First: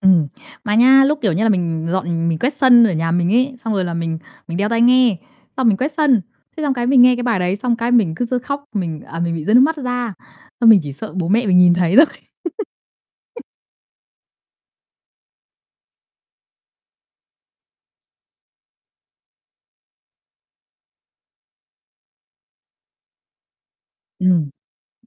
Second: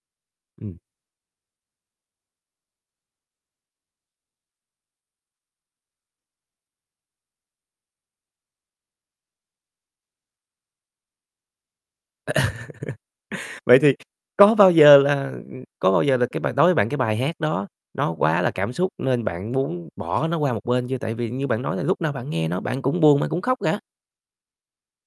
Ừm. Mà Ừm. nha, lúc, kiểu như là, mình dọn mình quét sân ở nhà mình ấy, xong rồi là mình mình đeo tai nghe, xong mình quét sân. Thế xong cái mình nghe cái bài đấy, xong cái mình cứ rứa khóc, mình, à, mình bị rơi nước mắt ra, xong mình chỉ sợ bố mẹ mình nhìn thấy thôi. Vậy thì có bao giờ là ừm, có bao giờ là cái bài đối với bạn cái bài hát đó nó quá là cảm xúc nên bạn muốn bỏ nó qua một bên chưa? Tại vì như bạn nói là lúc nào bạn nghe nó, bạn cũng buồn, bạn cũng khóc cả. Ừm,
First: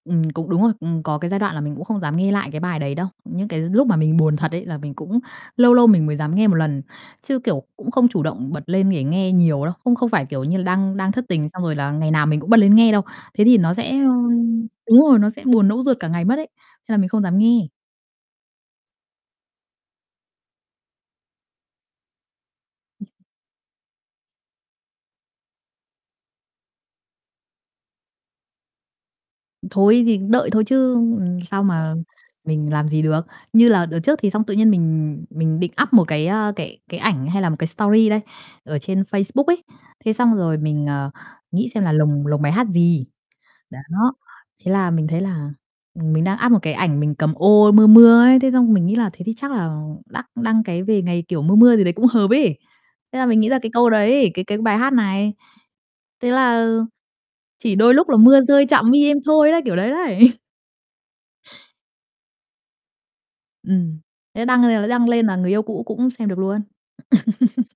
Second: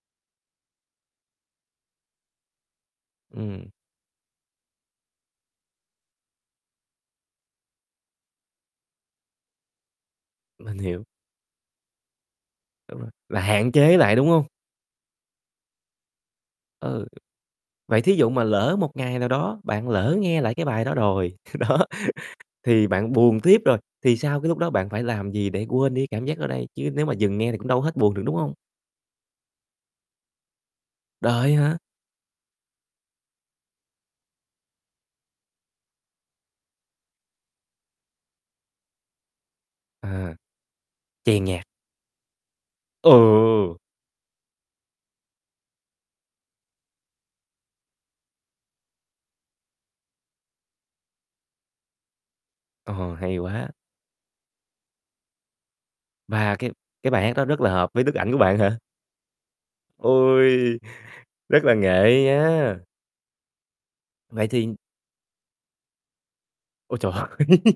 ừm, cũng đúng rồi, ừm, có cái giai đoạn là mình cũng không dám nghe lại cái bài đấy đâu. Những cái Ừm. lúc mà mình buồn thật đấy là mình cũng lâu lâu mình mới dám nghe một lần, chứ, kiểu, cũng không chủ động bật lên để nghe nhiều đâu, không không phải, kiểu như là, Mình đang hiểu. đang thất tình xong rồi là ngày nào mình cũng bật lên nghe Đúng đâu. rồi, là Thế thì hạn nó sẽ, chế ơ lại, đúng hông? đúng rồi, nó sẽ buồn nẫu ruột cả ngày mất ấy, nên là Ừ, mình không dám nghe. vậy thí dụ mà lỡ một ngày nào đó, bạn lỡ nghe lại cái bài đó rồi, đó thì bạn buồn tiếp rồi, thì sau cái lúc đó bạn phải làm gì để quên đi cảm giác đó đây? Chứ nếu mà dừng nghe thì cũng đâu hết buồn được, đúng hông? Ừm, thôi thì đợi thôi chứ, ừm, Đợi sao hả? mà mình làm gì được. Như là đợt trước thì xong tự nhiên mình mình định up một cái, a, cái cái ảnh hay là một cái story đây, ở trên Facebook ấy. Thế À, xong rồi mình, ờ, chèn nhạc. nghĩ xem là lồng lồng bài hát gì. Ừ! Đó, thế là mình thấy là, ừm, mình đang up một cái ảnh mình cầm ô mưa mưa ấy, thế xong mình nghĩ là thế thì chắc là đắc đăng cái về ngày, kiểu, mưa mưa gì đấy cũng hợp ấy. Ờ, Thế là hay mình nghĩ ra quá. cái câu đấy, cái cái bài hát này, thế Và là cái cái bài hát đó rất là "chỉ hợp đôi với lúc đức là ảnh của mưa bạn rơi hả? chạm mi em thôi" đấy, kiểu đấy đấy. Ôi! Rất là nghệ nha! Ừm, thế Vậy đăng thì lên là lấy đăng lên là người yêu cũ cũng xem được luôn. Ôi trời ơi!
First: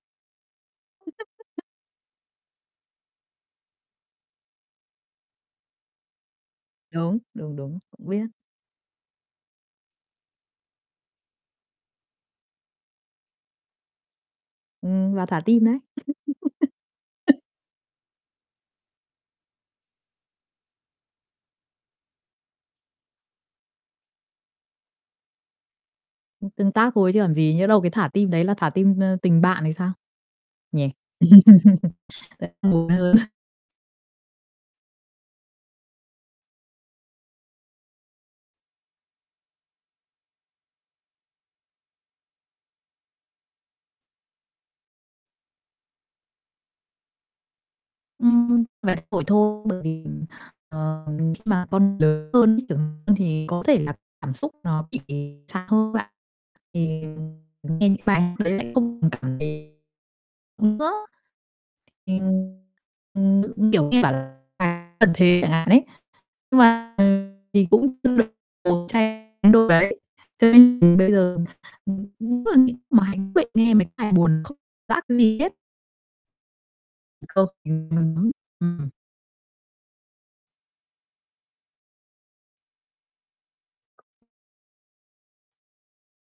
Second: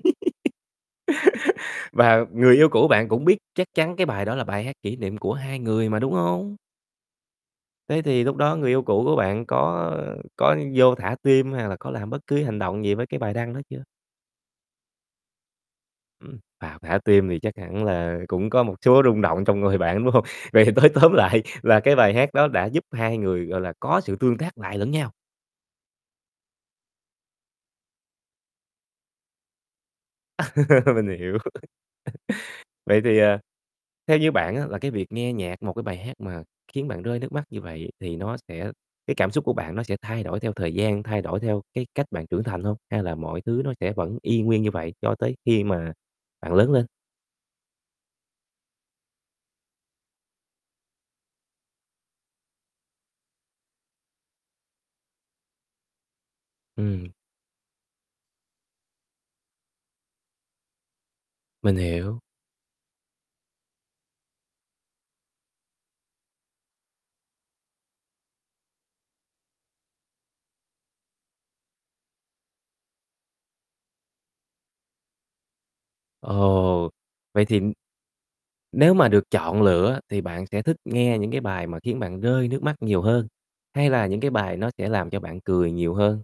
Và người yêu cũ bạn cũng biết chắc chắn cái bài đó là bài hát kỷ niệm của hai người mà, đúng hông? Đúng, đúng, đúng, Thế cũng thì biết. lúc đó người yêu cũ của bạn có có vô thả tim, hay là có làm bất cứ hành động gì với cái bài đăng đó chưa? Ừm, vào thả tim đấy. Ừm, vào thả tim thì chắc hẳn là cũng có một số rung động trong người bạn, phải hông? Vậy thì nói tóm lại là cái bài hát đó đã giúp hai người, gọi là, có sự tương tác lại lẫn nhau. Ưm, tương tác thôi chứ làm gì, nhỡ đâu cái thả tim đấy là thả tim, ơ, tình bạn thì sao? Nhỉ? Mình hiểu. Thế buồn Vậy hơn. thì, ờ, theo như bạn á là cái việc nghe nhạc, một cái bài hát mà khiến bạn rơi nước mắt như vậy thì nó sẽ cái cảm xúc của bạn nó sẽ thay đổi theo thời gian, thay đổi theo cái cách bạn trưởng thành hông? Hay là mọi thứ nó sẽ vẫn y nguyên như vậy cho tới khi mà bạn lớn lên. Ừm, vài buổi thôi, bởi vì, ừm, ờ, khi mà con lớn hơn ấy, trưởng hơn thì có thể là cảm xúc nó bị xa hơn bạn. Thì, Ừm. ừm, nghe những bài đấy lại không còn cảm thấy nữa. Mình Thì, hiểu. ừm, ừm, kiểu như, bảo là cần thế chẳng hạn ấy, nhưng mà, ừ, thì cũng [unintelligible] đấy. Cho nên mình bây giờ [unintelligible] nghe mấy cái bài buồn không giác gì hết. Ồ, Ừm, vậy không thì [unintelligible] nếu ừm. mà được chọn lựa thì bạn sẽ thích nghe những cái bài mà khiến bạn rơi nước mắt nhiều hơn, hay là những cái bài nó sẽ làm cho bạn cười nhiều hơn?